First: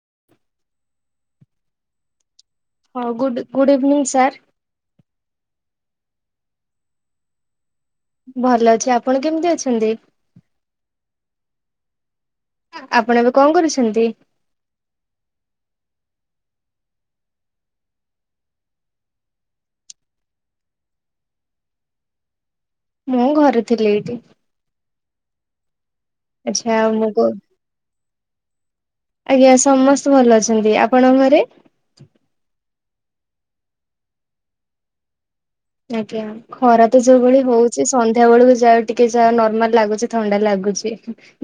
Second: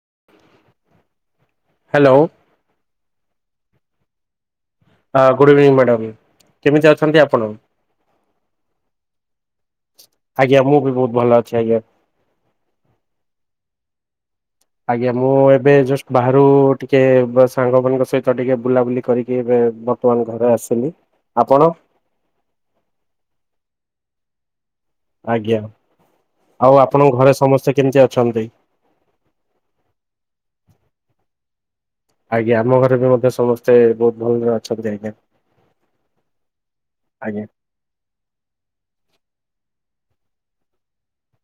[inaudible] Hello. ହଁ good good evening sir. ହଁ good evening madam କେମିତି ଅଛନ୍ତି ଆପଣ? ଭଲ ଅଛି ଆପଣ କେମିତି ଅଛନ୍ତି? ଆଜ୍ଞା ମୁଁ ବି ବହୁତ ଭଲ ଅଛି ଆଜ୍ଞା । ଆପଣ ଏବେ କଣ କରୁଛନ୍ତି? ଆଜ୍ଞା ମୁଁ ଏବେ ଜଷ୍ଟ ବାହାରୁ ଟିକେ ବ୍ ସାଙ୍ଗମାନାନଙ୍କ ସହିତ ଟିକେ ବୁଲାବୁଲି କରିକି ଏବେ ବର୍ତ୍ତମାନ ଘରେ ଆସିଲି ଆପଣ? ମୁଁ ଘରେ ଥିଲି ଏଇଠି । ଆଜ୍ଞା ଆଉ ମୁଁ ଆପଣଙ୍କ କ ଘରେ ସମସ୍ତେ କେମିତି ଅଛନ୍ତି? ପଣ ଘରେ ଆଜ୍ଞା ଆମ ଘରେ ବି ମଧ୍ୟ ସମସ୍ତେ ବହୁତ ଭଲରେ ଅଛନ୍ତି ଆଜ୍ଞା । ଆଜ୍ଞା ଖରା ତ ଯୋଉ ଭଳି ଆଜ୍ଞା ହଉଛି ସନ୍ଧ୍ୟା ବେଳକୁ ଯାଉ ଟିକେ ଯା ନର୍ମାଲ ଲାଗୁଛି ଥଣ୍ଡା ଲାଗୁଛି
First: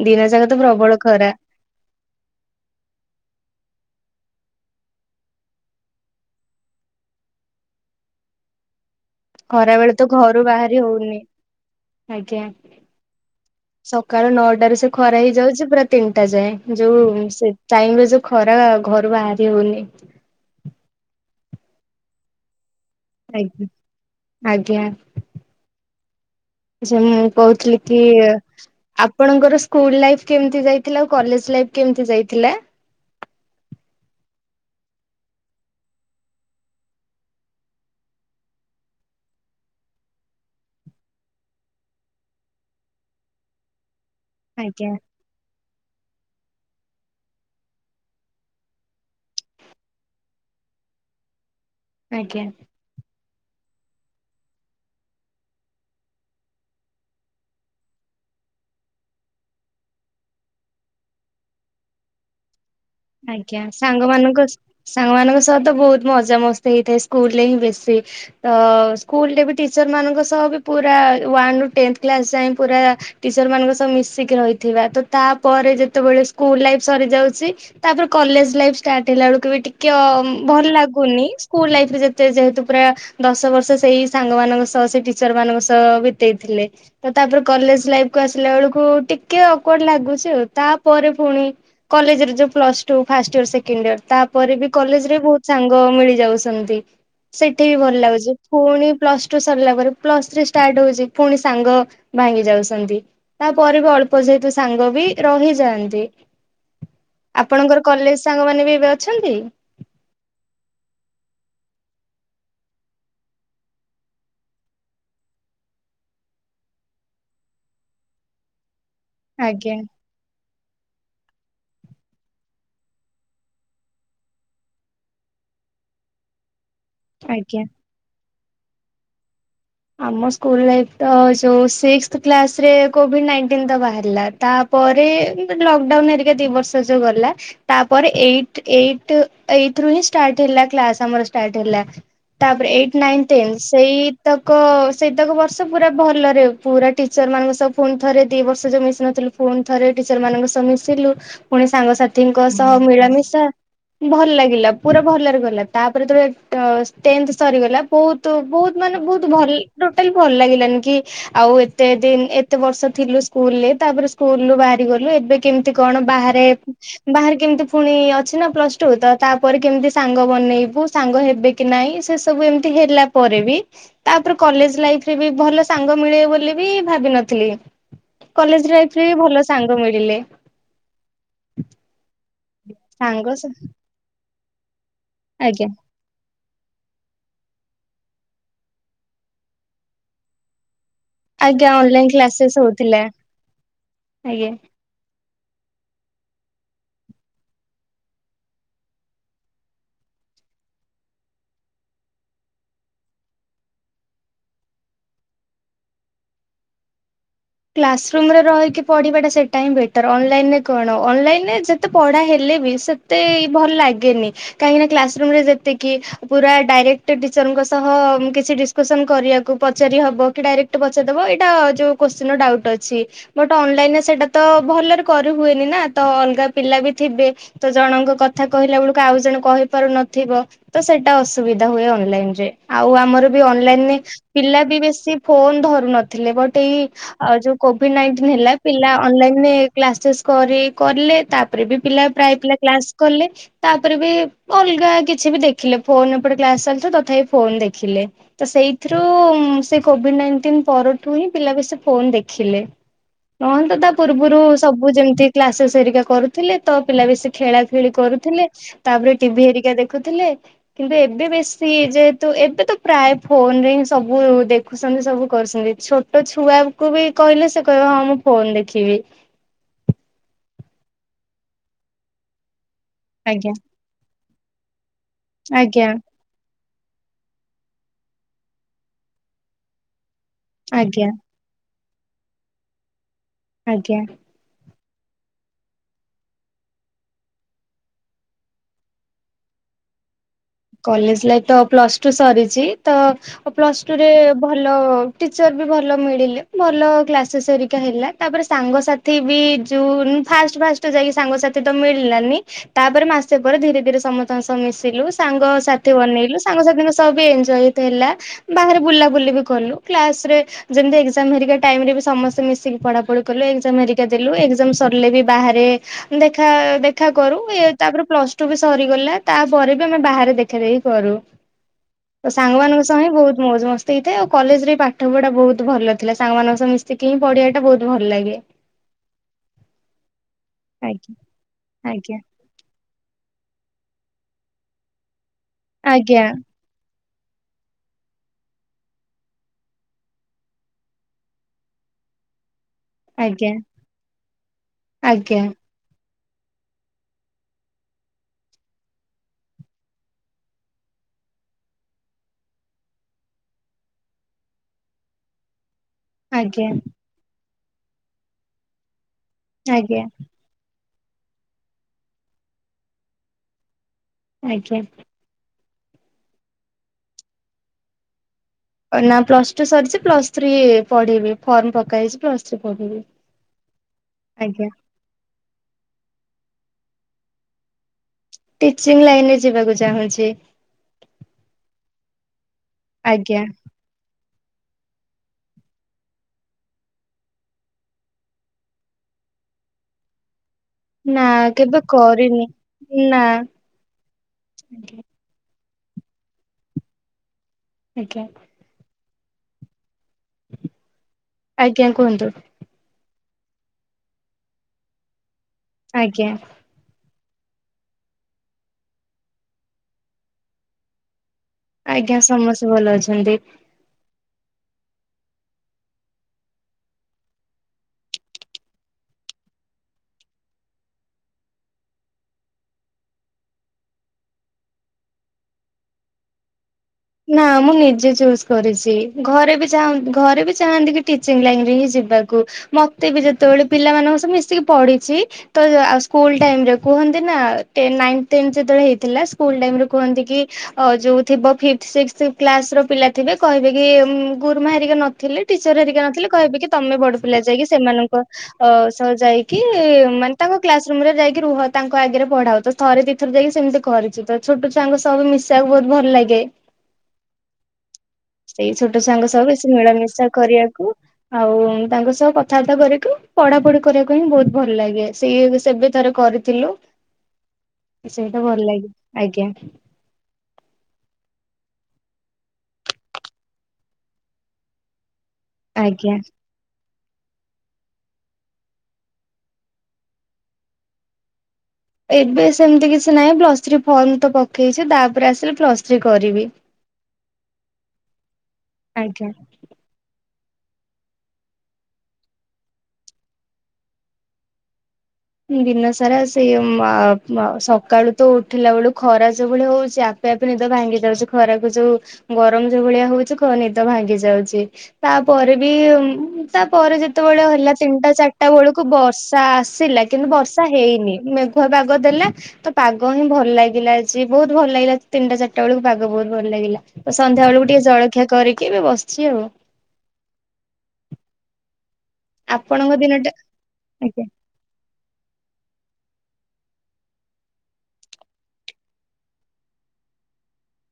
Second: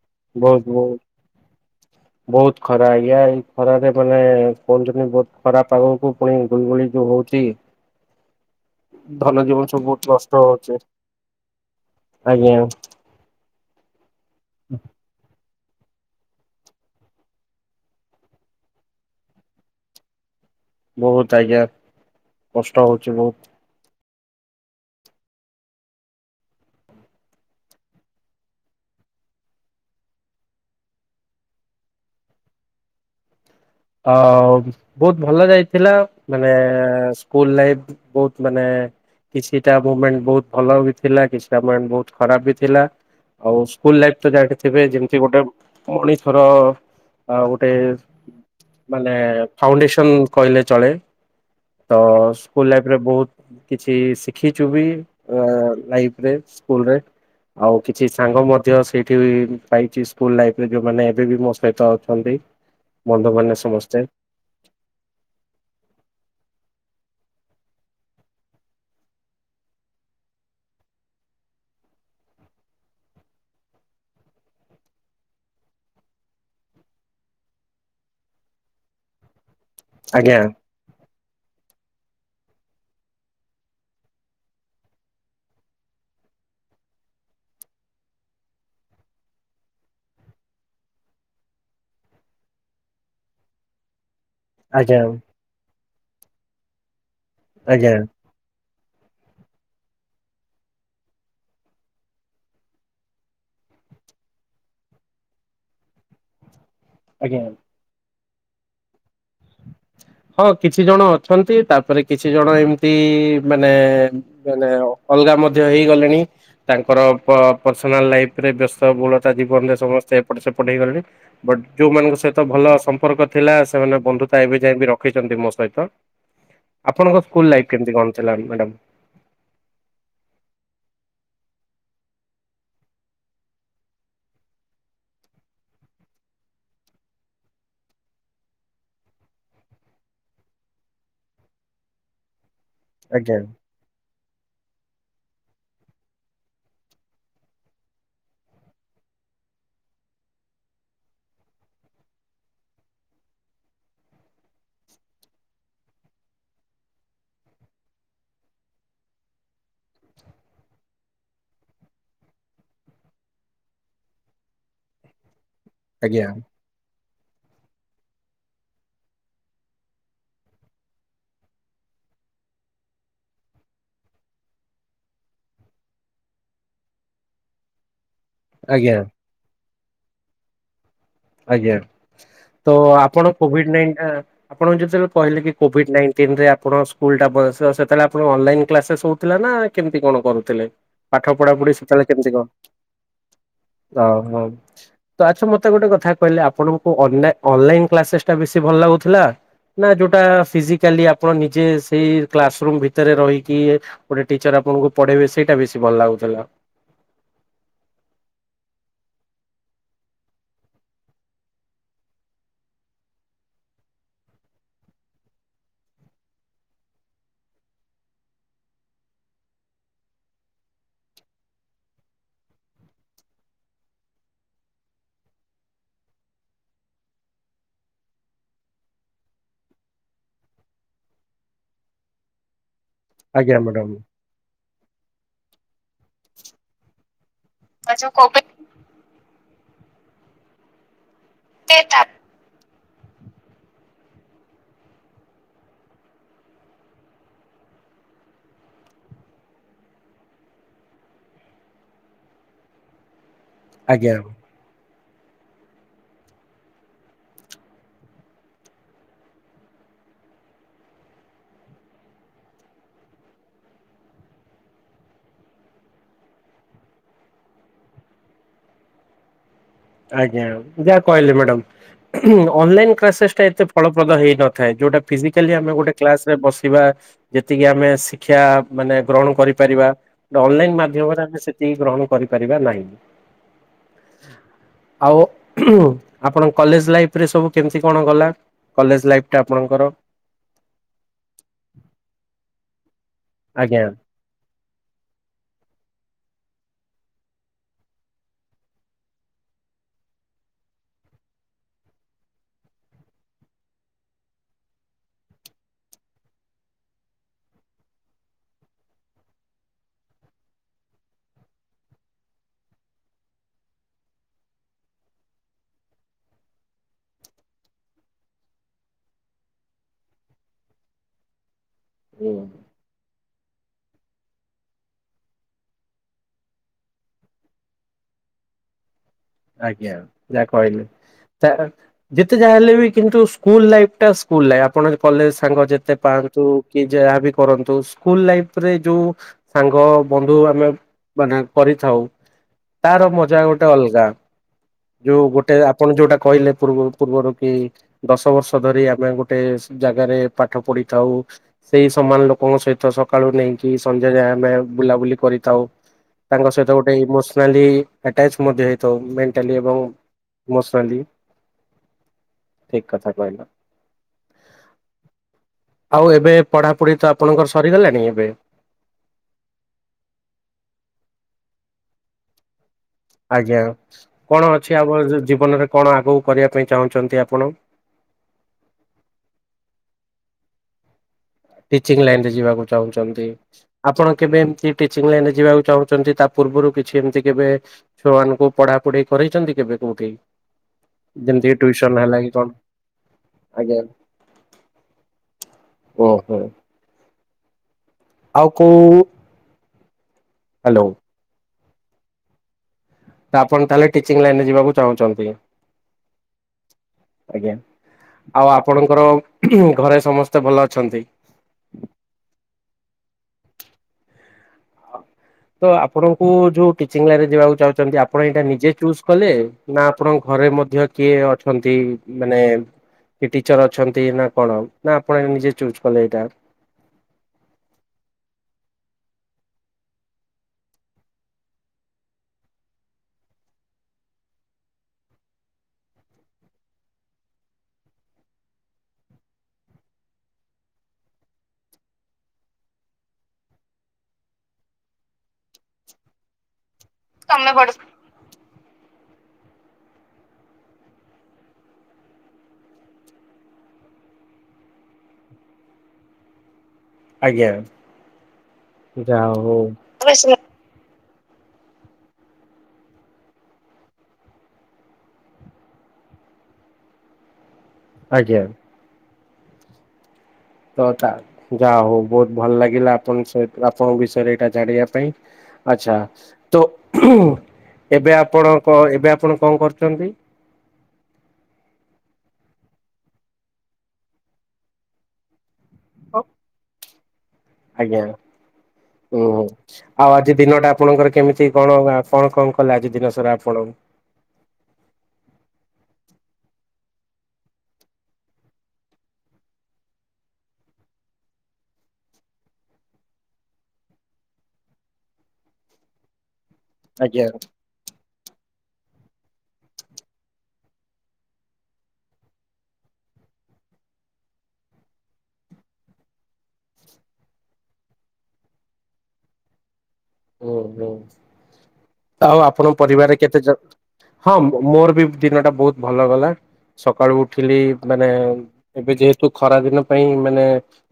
ଦିନ ଯାକ ତ ବହୁତ ପ୍ରବଳ ଖରା ବହୁତ ବହୁତ ଖରାା ଖରାରେ ମାନେ କହୁଛନ୍ତି ବହୁତ ଖରା ପାଗକୁ ପୁଣି ଗୁଳିଗୁଳି ଯୋଉ ହଉଛି ଧନ ଜୀବନ ଖରା ସବୁ ବେଳେ ବହୁତ ତ ନଷ୍ଟ ଘରୁ ହଉଛି ବାହାରି ହଉନି ଆଜ୍ଞା ସକାଳ ନଅଟ ସେ ଖରା ହେଇଛି ଯାଉଛି ପୁରା ତିନିଟା ଯାଏ ଯୋଉ ସେ ଟାଇମରେ ଯୋଉ ଖରା ଘରୁ ବାହାରି ହଉନି ବହୁତ ଆଜ୍ଞା କଷ୍ଟ ଷ୍ଟ ହଉଛି ବହୁତ ଆଜ୍ଞା ଆଜ୍ଞା ଆ୍ଛା ମୁଁ କହୁଥିଲି କି ଆପଣଙ୍କର ସ୍କୁଲ ଲାଇଫ କେମତି ଯାଇଥିଲା ଆଉ କଲେଜ ଲାଇଫ କେମିତି ଯାଇଥିଲା ଆଉ ବହୁତ ଭଲ ଯାଇଥିଲା ମାନେ ସ୍କୁଲ ଲାଇଫ୍ ବହୁତ ମାନେ କିଛିଟା ମୁମେଣ୍ଟ ବହୁତ ଭଲ ବି ଥିଲା କିଛିଟା ମୁମେଣ୍ଟ ବହୁତ ଖରାପ ବି ଥିଲା ଆଉ ସ୍କୁଲ ଲାଇଫ୍ ଯାଇକି ଥିବେ ଆଜ୍ଞା ଯେମିତି ଗୋଟେ ମଣିଷର ଆଉ ଗୋଟେ ମାନେ ଫାଉଣ୍ଡେସନ କହିଲେ ଚଳେ ତ ଆଜ୍ଞା ସ୍କୁଲ ଲାଇଫରେ ବହୁତ କିଛି ଶିଖିଛୁ ବି ଲାଇଫ ରେ ସ୍କୁଲ ରେ ଆଉ କିଛି ସାଙ୍ଗ ମଧ୍ୟ ସେଇଠି ପାଇଛି ସ୍କୁଲ ଲାଇଫରେ ଯୋଉମାନେ ଏବେବ ମୋ ସହିତ ଅଛନ୍ତି ବନ୍ଧୁମାନେ ଆଜ୍ଞା ସମସ୍ତେ ସାଙ୍ଗମାନଙ୍କ ସାଙ୍ଗ ମାନଙ୍କ ସହତ ବହୁତ ମଜାାମସ୍ ହେଇଥାଏ ସ୍କୁଲରେ ହିଁ ବେଶୀ ତ ସ୍କୁଲ ରେ ବି ଟିଚର ମାନଙ୍କ ସହ ବି ପୁରା ର ଟେ କ୍ଲାସ ଯାଇ ପୁରା ଟିଚର ମାନଙ୍କ ସହ ମିଶିକି ରହିଥିବା ତ ତାପରେ ଯେତେବେଳେ ସ୍କୁଲ ଲାଇଫ ସରିଯାଉଛି ତାପରେ କଲେଜ ଲାଇଫ ଷ୍ଟାର୍ ହେଲା ବେଳ କେ ବି ଟିକେ ଆଜ୍ଞା ଭଲ ଲାଗୁନି ସ୍କୁଲ ଲାଇଫ ଯେ ଯେହେତୁ ପୁରା ଦଶ ବର୍ଷ ସେଇ ସାଙ୍ଗ ମଙ୍କ ସହ ସେ ଟିଚର ମାନଙ୍କ ସହ ବିତେଇଥିଲେ ତ ତାପରେ କଲେଜ ଲାଇଫ କ ଆସିଲା ବେଳକୁ ଟିକେ ଅକ୍ଡ ଲାଗୁଛି ଆଉ ତାପରେ ପୁଣି କଲେରେଉ plus two first year second year ତା ପରେ ବି ଆଜ୍ଞା କଲେଜ ରେ ବହୁତ ସାଙ୍ଗ ମିଳି ଯାଉଛନ୍ତି ସେଠି ବି ଆଜ୍ଞା। ଭଲ ଲାଗୁଛି ପୁଣି ପ୍ଲସ ଟୁ ସରିଲା ପରେ ପ୍ଲସ ଥ୍ରୀ ଷ୍ଟାର୍ଟ ହଉଛି ପୁଣି ସାଙ୍ଗ ଭାଙ୍ଗି ଯାଉଛନ୍ତି ତାପରେ ବି ଅଳ୍ପ ଯେହିେତୁ ସାଙ୍ଗ ବି ରହିଯାଆନ୍ତି ଆଜ୍ଞା ଆପଣଙ୍କର କଲେଜ ସାଙ୍ଗମାନୋନ ବି ଏବେ ଅଛନ୍ତି ହଁ କିଛି ଜଣ ଅଛନ୍ତି ତାପରେ କିଛି ଜଣ ଏମିତି ମାନେ ମାନେ ଅଲଗା ମଧ୍ୟ ହେଇଗଲେଣି ତାଙ୍କର ପର୍ସନାଲ ଲାଇଫ ରେ ବ୍ୟସ୍ତ ବଳତା ଜୀବନ ରେ ଆଜ୍ଞା ସମସ୍ତେ ଏପଟ ସେପଟ ହେଇଗଲେଣି ବଟ ଯୋଉମାନଙ୍କ ସହିତ ଭଲ ସମ୍ପର୍କ ଥିଲା ସେମାନେ ବନ୍ଧୁ ତାଇ ବି ଯାଇ ବି ରଖିଛନ୍ତି ମୋ ସହିତ ଆପଣଙ୍କ ସ୍କୁଲ ଆଜ୍ଞା ଲାଇଫ କେମତି କଣ [inaudible] ମ୍ୟାଡ଼ାମ ଆମ ସ୍କୁଲ ଲାଇଫ ଟା ଯୋଉ ସିକ୍ସଥ କ୍ଲାସ ରେ କୋଭିଡ ନାଇନଟିନ୍ ତ ବାହାରିଲା। ତା ପରେ ଏମତି ଲକଡାଉନ୍ ହାରିକା ଦି ବର୍ଷ ଗଲା । ତା ପରେ ଏଇଟ୍ ଏଇଟ୍ ଏଇଟ୍ ରୁ ହିଁ ଷ୍ଟାର୍ଟ ହେଲା କ୍ଲାସ ଆମର ଷ୍ଟାର୍ଟ ହେଲା । ତାପରେ ଏଇଟ୍ ନାଇନ୍ ଆଜ୍ଞା ଟେନ୍ ସେଇ ତାଙ୍କ ସେଇ ତାକୁ ବର୍ଷ ପୁରା ଭଲରେ ପୁରା ଟିଚର ମାନଙ୍କ ସହ ଫୁଣି ଥରେ ଦି ବର୍ଷ ଯୋଉ ମିଶି ନଥିଲୁ ଫୁଣି ଥରେ ଟିଚର ମାନଙ୍କ ସହ ମିଶିଲୁ ପୁଣି ସାଙ୍ଗସାଥିୀଙ୍କ ସହ ମିଳାମିଶା ଭଲ ଲାଗିଲା ପୁରା ଭଲରେ ଗଲା ତାପରେ ଯେତେବେଳେ ଟେନ୍ଥ ସରିଗଲା ବହୁତ ବହୁତ ମାନେ ବହୁତ ଭଲ ଟୋଟାଲ ଭଲ ଲାଗିଲାନି କି ଆଉ ଏତେ ଦିନ ଏତେ ବର୍ଷ ଥିଲୁ ସ୍କୁଲରେ ତାପରେ ସ୍କୁଲରୁ ବାହାରି ଗଲୁ ଏବେ କେମିତି କଣ ଆଜ୍ଞା ବାହାରେ ବାହାରେ କେମିତି ପୁଣି ଅଛି ନା ପ୍ଲସ ଟୁ ତ ତାପରେ କେମିତି ସାଙ୍ଗ ବନେଇବୁ ସାଙ୍ଗ ହେବେ କି ନାଇଁ ସେ ସବୁ ଏମିତି ହେଲା ପରେ ବି ତାପରେ କଲେଜ ଲାଇଫରେ ବି ଭଲ ସାଙ୍ଗ ମିଳିବ ବୋଲି ବି ଭାବିନଥିଲି । କଲେଜ ଆଜ୍ଞା ଲାଇଫରେ ବି ଭଲ ସାଙ୍ଗ ମିଳିଲେ। ଆଜ୍ଞା। ତ ଆପଣ ସାଙ୍ଗ କୋଭିଡ ନାଇନ୍ ଆପଣଙ୍କ ଯୋଉ ଯେତେବେଳେ କହିଲେ କି ଆଜ୍ଞା କୋଭିଡ ନାଇଣ୍ଟିନ ରେ ଆପଣ ସ୍କୁଲ ଟା ବ ସେତେବେଳେ ଆପଣ ଅନଲାଇନ କ୍ଲାସେସ୍ ହଉଥିଲା ନା କେମିତି କଣ କରୁଥିଲେ? ପାଠ ଆଜ୍ଞା ପଢାପଢି ଅନଲାଇନ ସେତେବେଳେ କେମତି କଣ କ୍ଲାସେସ୍ ହଉଥିଲା ତ ହଉ ଆଜ୍ଞା। ଆଚ୍ଛା ମତେ ଗୋଟେ କଥା ମୁଁ କହିଲି ଆପଣଙ୍କୁ ଅନଲାଇନ୍ ଅନଲାଇନ୍ କ୍ଲାସେସ୍ ଟା ବେଶୀ ଭଲ ଲାଗୁଥିଲା ନା ଯୋଉଟା ଫିଜିକାଲି ଆପଣ ନିଜେ ସେଇ କ୍ଲାସ୍ ରୁମ୍ ଭିତରେ ରହିକି ଗୋଟେ ଟିଚର ଆପଣଙ୍କୁ ପଢ଼େଇବେ ସେଇଟା ବେଶୀ ଭଲ ଲାଗୁଥିଲା। କ୍ଲାସରୁୁମ ରେ ରହିକି ପଢ଼ିବାଟା ସେଇଟା ହିଁ ବେଟର୍। ଅନଲାଇନରେ କଣ ଅନଲାଇନରେ ଯେତେ ପଢ଼ା ହେଲେ ବି ସେତେ ଭଲ ଲାଗେନି କାହିଁକିନା କ୍ଲାସରୁୁମରେ ଯେତିକି ପୁରା ଡାଇରେକ୍ଟ ଟିଚରଙ୍କ ସହ କିଛି ଡିସକସନ୍ କରିବାକୁ ପଚାରି ହବ କି ଡାଇରେକ୍ଟ ପଚାରିଦେବ ଏଇଟା ଯୋଉ କୋଶ୍ଚିନ୍ ଡାଉଟ ଅଛି ବଟ ଅନଲାଇନ ରେ ସେଟା ତ ଭଲରେ କରିହୁଏନି ନା ତ ଅଲଗା ପିଲା ବି ଥିବେ ତ ଜଣଙ୍କ କଥା କହିଲା ବେଳକୁ ଆଉ ଜଣେ କହିପାରୁନଥିବ ତ ସେଇଟା ଅସୁବିଧା ହୁଏ ଅନଲାଇନ ରେ। ଆଉ ଆମର ବି ଆଜ୍ଞା ମ୍ୟାଡାମ। ଅନଲାଇନରେ ପିଲା ବି ବେଶୀ ଶୀ ଫୋନ ଧରୁ ନଥିଲେ ବଟ୍ ଏଇ ଆଉ ଯୋଉ କୋଭିଡ ନାଇଣ୍ଟିନ୍ ହେଲା ପିଲା ଅନଲାଇନରେ କ୍ଲାସେସ୍ କରି କଲେ ତାପରେ ବି ପିଲା ପ୍ରାୟ ପିଲା କ୍ଲାସ କଲେ ତାପରେ ବି ଅଲଗା କିଛି ବି ଦେଖିଲେ ଫୋନ ଏପଟେ କ୍ଲାସ ଚାଲିଥିବ ତଥାପି ଫୋନ ଦେଖିଲେ। ତ ସେଇଥିରୁ ସେ କୋଭିଡ ନାଇଣ୍ଟିନ ପରଠୁ ହିଁ ପିଲା ବେଶୀ ଫୋନ୍ ଦେଖିଲେ। ରହନ୍ତୁ ତା ଆଜ୍ଞା ପୂର୍ବରୁ ସବୁ ଯେମିତି କ୍ଲାସେସ୍ ହେରିକା କରୁଥିଲେ ତ ପିଲା ବେଶୀ ଖେଳାଖେଳି କରୁଥିଲେ। ତାପରେ ଟିଭି ହେରିକା ଦେଖୁଥିଲେ ।କିନ୍ତୁ ଏବେ ବେଶୀ ଯେହେତୁ ଏବେ ତ ପ୍ରାୟ ଫୋନ ରେ ହିଁ ସବୁ ଦେଖୁଛନ୍ତି ସବୁ କରୁଛନ୍ତି। ଛୋଟ ଛୁଆ କୁ ବି କହିଲେ ସେ କହିବ ହଁ ମୁଁ ଫୋନ ଦେଖିବି । ଆଜ୍ଞା ଯାହା କହିଲେ ମ୍ୟାଡମ୍। ଅନଲାଇନ୍ କ୍ଲାସେସ୍ ଟା ଆଜ୍ଞା ଏତେ ଫଳପ୍ରଦ ହେଇନଥାଏ ଯୋଉଟା ଫିଜିକାଲି ଆମେ ଆଜ୍ଞା ଗୋଟେ କ୍ଲାସ ରେ ବସିବା ଯେତିକି ଆମେ ଶିକ୍ଷା ମାନେ ଗ୍ରହଣ କରିପାରିବା ଅନଲାଇନ୍ ଆଜ୍ଞା ମାଧ୍ୟମରେ ଆମେ ସେତିକି ଗ୍ରହଣ କରିପାରିବା ନାହିଁ। ଆଜ୍ଞା। ଆଉ ଆପଣ କଲେଜ ଲାଇଫରେ ସବୁ କେମିତି କଣ ଗଲା କଲେଜ ଲାଇଫ ଟା ଆପଣଙ୍କର? କଲେଜ ଲାଇଫ ତ ପ୍ଲସ ଟୁ ସରିଛି ତ ପ୍ଲସ ଆଜ୍ଞା ଟୁରେ ଭଲ ଟିଚର ବି ଭଲ ମିଳିଲେ ଭଲ କ୍ଲାସେସ୍ ହେରିକା ହେଲା ତାପରେ ସାଙ୍ଗସାଥି ବି ଯୋଉ ଫାଷ୍ଟ ଫାଷ୍ଟ ଯାଇକି ସାଙ୍ଗସାଥି ତ ମିଳିଲାନି ତାପରେ ମାସେ ପରେ ଧୀରେ ଧୀରେ ସମସ୍ତଙ୍କ ମିଶିଲୁ ସାଙ୍ଗସାଥି ବନେଇଲୁ ସାଙ୍ଗସାଥିଙ୍କ ସହ ବି ଏଞ୍ଜୟ ଏତେ ହେଲା ବାହାରେ ବୁଲାବୁଲି ବି କଲୁ କ୍ଲାସ ରେ ଯେମିତି ଏକ୍ଜାମ ହେରିକା ଟାଇମରେ ବି ସମସ୍ତେ ମିଶିକି ପଢ଼ାପଢ଼ି କଲୁ ଏକ୍ଜାମ ହେରିକା ଦେଲୁ ଏକ୍ଜାମ ସରିଲେ ବି ବାହାରେ ଦେଖା ଦେଖା କରୁ ଇଏ ତାପରେ ପ୍ଲସ୍ ଟୁ ବି ସରିଗଲା ତାପରେ ବି ଆମେ ବାହାରେ ଦେଖା ଦେଖି କରୁ। ଓ ହୁଁ, ସାଙ୍ଗମାନଙ୍କ ସହ ହିଁ ବହୁତ ମଉଜ ମସ୍ତି ହେଇଥାଏ ଆଉ କଲେଜରେ ପାଠ ପଢା ବହୁତ ଭଲ ଥିଲା ସାଙ୍ଗମାନଙ୍କ ସହ ମିଶିକି ହିଁ ପଢିବା ଟା ବହୁତ ଭଲ ଲାଗେ। ଆଜ୍ଞା ଯାହା କହିଲେ ଆଜ୍ଞା ତା ଆଜ୍ଞା। ଯେତେ ଯାହା ହେଲେ ବି କିନ୍ତୁ ସ୍କୁଲ ଲାଇଫ ଟା ସ୍କୁଲ ଲାଇଫ ଆପଣ କଲେଜ ସାଙ୍ଗ ଯେତେ ଆଜ୍ଞା ପାଆନ୍ତୁ କି ଯାହାବି କରନ୍ତୁ ସ୍କୁଲ ଲାଇଫ ରେ ଯୋଉ ସାଙ୍ଗ ବନ୍ଧୁ ଆମେ ମାନେ କରିଥାଉ ତାର ମଜା ଆଜ୍ଞା ଗୋଟେ ଅଲଗା। ଯୋଉ ଆଜ୍ଞା ଗୋଟେ ଆପଣ ଯୋଉଟା କଇଲେ ପୂର୍ବରୁ ପୂର୍ବରୁ କି ଦଶ ବର୍ଷ ଧରି ଆମେ ଗୋଟେ ଜାଗାରେ ପାଠ ପଢିଥାଉ ସେଇ ସମାନ ଲୋକଙ୍କ ସହିତ ସକାଳୁ ନେଇକି ସନ୍ଧ୍ୟା ଯାଏ ଆମେ ବୁଲାବୁଲି କରିଥାଉ। ତାଙ୍କ ଆଜ୍ଞା ସହିତ ଗୋଟେଇ ଇମୋସ୍ ସ୍ନାଲି ଆଟାଚ ମଧ୍ୟ ହେଇଥାଉ। ମେ ଣ୍ଟାଲ ଏବଂ ଆଜ୍ଞା ଇମୋସନାଲି ଠିକ କଥା କହିଲ। ଆଜ୍ଞା। ଆଉ ଏବେ ପଢାପୁଢି ତ ଆପଣଙ୍କର ସରିଗଲାଣି ଏବେ? ନା ପ୍ଲସ ଟୁ ସରିଚି ପ୍ଲସ ଥ୍ରୀ ପଢିବି ଫର୍ମ ପକା ହେଇଛି ପ୍ଲସ ଥ୍ରୀ ପଢିବି। ଆଜ୍ଞା କଣ ଆଜ୍ଞା। ଅଛି ଆମର ଜୀବନରେ କଣ? ଆଗକୁ କରିବା ପାଇଁ ଚାହୁଁଛନ୍ତି ଆପଣ। ଟିଚିଂ ଲାଇନ ରେ ଯିବାକୁ ଚାହୁଁଚି। ଟିଚିଙ୍ଗ ଲାଇନ ରେ ଯିବାକୁ ଚାହୁଁଚନ୍ତି ଆପଣ କେବେ ଏମ୍ କି ଟିଚିଂ ଲାଇନରେ ଯିବାକୁ ଚାହୁଁଚନ୍ତି ତା ପୂର୍ବରୁ କିଛି ଏମିତି କେବେ ଛୁଆମାନୁଙ୍କୁ ପଢା ପୁଢି କରେଇଚନ୍ତି କେବେ କୋଉଠି? ନା ଯେମିତି କେବେ ଟ୍ୟୁସନ ହେଲା କି କଣ କରିନି ନା। ଆଜ୍ଞା ଓ। ହୁଁ। ଆଜ୍ଞା ଆଉ କୋଉ ହାଲୋ ଆଜ୍ଞା କୁହନ୍ତୁ। ଆପଣ ତାହେଲେ ଟିଚିଂ ଲାଇନ ରେ ଯିବାକୁ ଚାହୁଁଚନ୍ତି। ଆଜ୍ଞା। ଆଜ୍ଞା ଆଉ ଆପଣଙ୍କର ଘରେ ସମସ୍ତେ ଭଲ ଅଛନ୍ତି? ଆଜ୍ଞା ସମସ୍ତେ ଭଲ ଅଛନ୍ତି। ତ ଆପଣଙ୍କୁ ଯୋଉ ଟିଚିଂ ଲାଇନରେ ଯିବାକୁ ଚାହୁଁଛନ୍ତି। ଆପଣ ଏଇଟା ନିଜେ ଚୁସ କଲେ ନା ଆପଣଙ୍କ ଘରେ ମଧ୍ୟ କିଏ ଅଛନ୍ତି। ମାନେ ଏ-ଏ-ଏ କି ଟିଚର ଅଛନ୍ତି ନା କଣ, ନା ଆପଣ ନିଜେ ଚୁଜ କଲେ ଏଇଟା। ନା ମୁଁ ନିଜେ ଚୁଜ କରିଛି। ଘରେ ବି ଚା ଘରେ ବି ଚାହାନ୍ତି କି ଟିଚିଂ ଲାଇନରେ ହିଁ ଯିବାକୁ। ମତେ ବି ଯେତେବେଳେ ପିଲାମାନଙ୍କ ସବୁ ମିଶିକି ପଢିଛି ତ ସ୍କୁଲ ଟାଇମରେ କୁହନ୍ତି ନା, ନାଇନ ଟେନ ଯେତେବେଳେ ହେଇଥିଲା ସ୍କୁଲ ଟାଇମରେ କୁହନ୍ତି କି ଯୋଉ ଥିବ ଫି ସିକ୍ସ କ୍ଲାସ ର ପିଲା ଥିବେ। କହିବେ କି ଉମ୍ ଗୁରୁମା ହେରିକା ନଥିଲେ, ଟିଚର ହେରିକା ନଥିଲେ କହିବେ କି ତମେ ବଡ ପିଲା ତମେ ଯାଇକି ବଡ ସେମାନଙ୍କ ଅ ଥରେ ଯାଇକି ମାନେ ତାଙ୍କ କ୍ଲାସ ରୁମ ରେ ଯାଇକି ରୁହ ତାଙ୍କ ଆଗରେ ପଢାଅ। ତ ଥରେ ଦି ତି ଥର ଯାଇକି ସେମିତି କରିଛୁ ତ। ଛୋଟ ଛୁଆଙ୍କୁ ସଜ୍ ମିଶିବାକୁ ବହୁତ ଭଲ ଲାଗେ। ଆଜ୍ଞା ସେଇ ଛୋଟ ସାଙ୍ଗ ଯାହା ସବୁ ହଉ ବେଶି ମିଳା ମିଶା କରିଆକୁ ଆଉ ତାଙ୍କ ସହ କଥା ବାର୍ତ୍ତା କରିକି ପଢା ପଢି କରିଆକୁ ହିଁ ବହୁତ ଭଲ ଲାଗେ। ସିଏ ସେବେ ଥର କରିଥିଲୁ। ଆଜ୍ଞା ସେଇଟା ଭଲ ଲାଗେ। ଆଜ୍ଞା। ତ ତା ଯା ହଉ ବହୁତ ଭଲ ଲାଗିଲା ଆପଣଙ୍କ ସହ, ଆପଣଙ୍କ ବିଷୟରେ ଏଇଟା ଜାଣିବା ପାଇଁ ଆଚ୍ଛା ଆଜ୍ଞା ତୋ ଏବେ ଆପଣ କ ଏବେ ଆପଣ କଣ କରୁଚନ୍ତି? ଏବେ ସେମିତି କିଛି ନାହିଁ। ପ୍ଲସ ଥ୍ରୀ ଫର୍ମ ତ ପକେଇଛି। ତାପରେ ଆସିଲେ ପ୍ଲସ ଥ୍ରୀ କରିବି। ଆଜ୍ଞା। ଆଜ୍ଞା ଓ ହୋ, ଆ ଜି ଦିନଟା ଆପଣଙ୍କର କେମିତି କଣ ଆ କଣ କଣ କଲେ ଆଜି ଦିନ ସାରା ଆପଣ? ଦିନ ସାରା ସେଇ ଅ ଅ ସକାଳୁ ତ ଉଠିଲା ବେଳୁ ଖରା ଯୋଉ ଭଳି ହଉଛି, ଆପେ ଆପେ ନିଦ ଭାଙ୍ଗି ଯାଉଛି। ଖରାକୁ ଯୋଉ ଗରମ ଯୋଉ ଭଳିଆ ହଉଛି ଖ ନିଦ ଭାଙ୍ଗି ଯାଉଛି। ତାପରେ ବି ଉଁ ତା ପରେ ଆଜ୍ଞା ଯେତେବେଳେ ହେଲା ତିନିଟା ଚାରି ଟା ବେଳକୁ ବର୍ଷା ଆସିଲା କିନ୍ତୁ ବର୍ଷା ହେଇନି ମେଘୁଆ ପାଗ ଦେଲା। ତ ପାଗ ହିଁ ଭଲ ଲାଗିଲା ଆଜି ବହୁତ ଭଲ ଲାଗିଲା ତିନିଟା ଚାରିଟା ବେଳକୁ ପାଗ ବହୁତ ଭଲ ଲାଗିଲା। ତ ସନ୍ଧ୍ୟା ବେଳକୁ ଟିକେ ଜଳଖିଆ କରିକି ଏବେ ବସିଛି ଆଉ। ଓ ହୋ। ଆଉ ଆପଣଙ୍କ ପରିବାରରେ କେତେ ଜ, ଆଜ୍ଞା ହଁ ମୋର ବି ଦିନ ଟା ବହୁତ ଭଲ ଗଲା। ସକାଳୁ ଉଠିଲି ମାନେ ଏବେ ଯେହେତୁ ଖରା ଦିନ ପାଇଁ ମାନେ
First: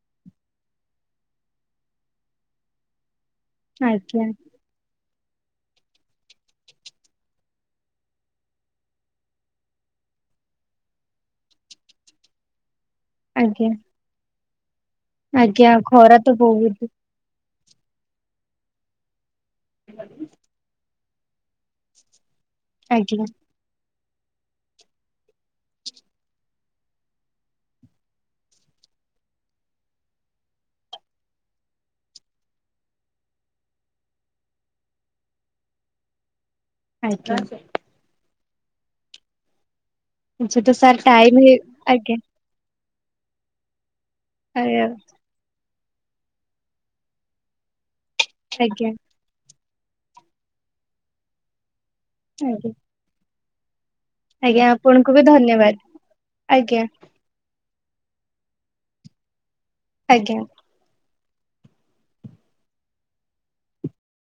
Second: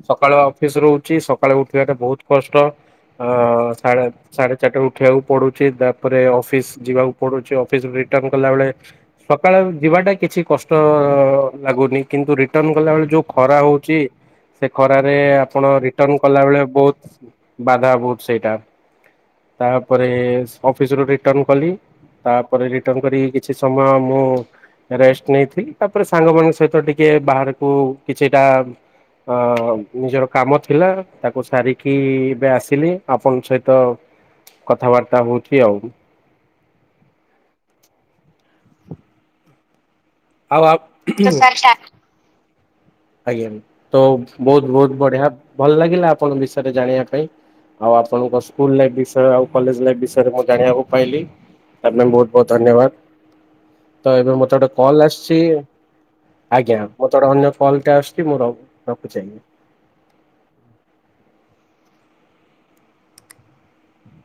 ସକାଳୁଆ ଅଫିସ ରହୁଛି। ସକାଳୁ ଉଠିଆଟା ବହୁତ କଷ୍ଟ। ଆ-ଆ-ଆ ସାଢେ ଆଜ୍ଞା ସାଢେ ଚାରିଟାରୁ ଉଠିଆକୁ ପଡୁଛି। ତାପରେ ଅଫିସ ଯିବାକୁ ପଡୁଛି। ଅଫିସ ରିଟର୍ଣ୍ଣ କଲା ବେଳେ ସକାଳେ ଯିବାଟା କିଛି କଷ୍ଟ ଲାଗୁନି, କିନ୍ତୁ ରିଟର୍ଣ୍ଣ କଲା ବେଳେ ଯୋଉ ଖରା ଆଜ୍ଞା ହଉଛି ସେ ଖରାରେ ଆଜ୍ଞା ଆପଣ ଖରା ରିଟର୍ଣ୍ଣ ତ କଲାବେଳେ ବହୁତ ବହୁତ ବାଧା ବହୁତ ସେଇଟା। ତାପରେ-ଏ-ଏ ଅଫିସ ରୁ ରି ଟର୍ଣ୍ଣ କଲି ତାପରେ ରିଟର୍ଣ୍ଣ ଆଜ୍ଞା। କରିକି କିଛି ସମୟ ମୁଁ ରେଷ୍ଟ ନେଇଥିଲି। ତାପରେ ସାଙ୍ଗ ମାନଙ୍କ ସହିତ ଟିକେ ବାହାରକୁ କିଛିଟା ଅ-ଅ ନିଜର କାମ ଥିଲା। ତାକୁ ସାରିକି ଏବେ ଆସିଲି ଆପଣଙ୍କ ସହିତ କଥା ବାର୍ତ୍ତା ହଉଛି ଆଉ। ଆଜ୍ଞା। ଆଚ୍ଛା ଆଉ ତ ସାର ଟାଇମ ହେ, ଆ ଆଜ୍ଞା। ଆଜ୍ଞା। ତ ବହୁତ ଆଜ୍ଞା ବହୁତ ବଢ଼ିଆ ଭଲ ଲାଗିଲା ଆପଣଙ୍କ ବିଷୟରେ ଜାଣିଆ ପାଇଁ ଆଉ ଆ ପଣଙ୍କ ସ୍କୁଲ ଆଜ୍ଞା ଲାଇଫ ବିଷୟ ଆଉ କଲେଜ ଲାଇଫ ବିଷୟରେ ମୁଁ ଜାଣିଆକୁ ପାଇଲି। ତା [unintelligible] ବହୁତ ବହୁତ ଆଜ୍ଞା ଧନ୍ୟବାଦ। ତ ଏବେ ମତେ ଗୋଟେ ଆଜ୍ଞା କଲ ଆପଣଙ୍କୁ ବି ଆସିଛି ଧନ୍ୟବାଦ ଆଜ୍ଞା ମତେ ଗୋଟେ ଅନ୍ୟ କଲଟେ ଆସୁଛି ମୁଁ ର ରଖୁଛି ଆଜ୍ଞା। ଆଜ୍ଞା।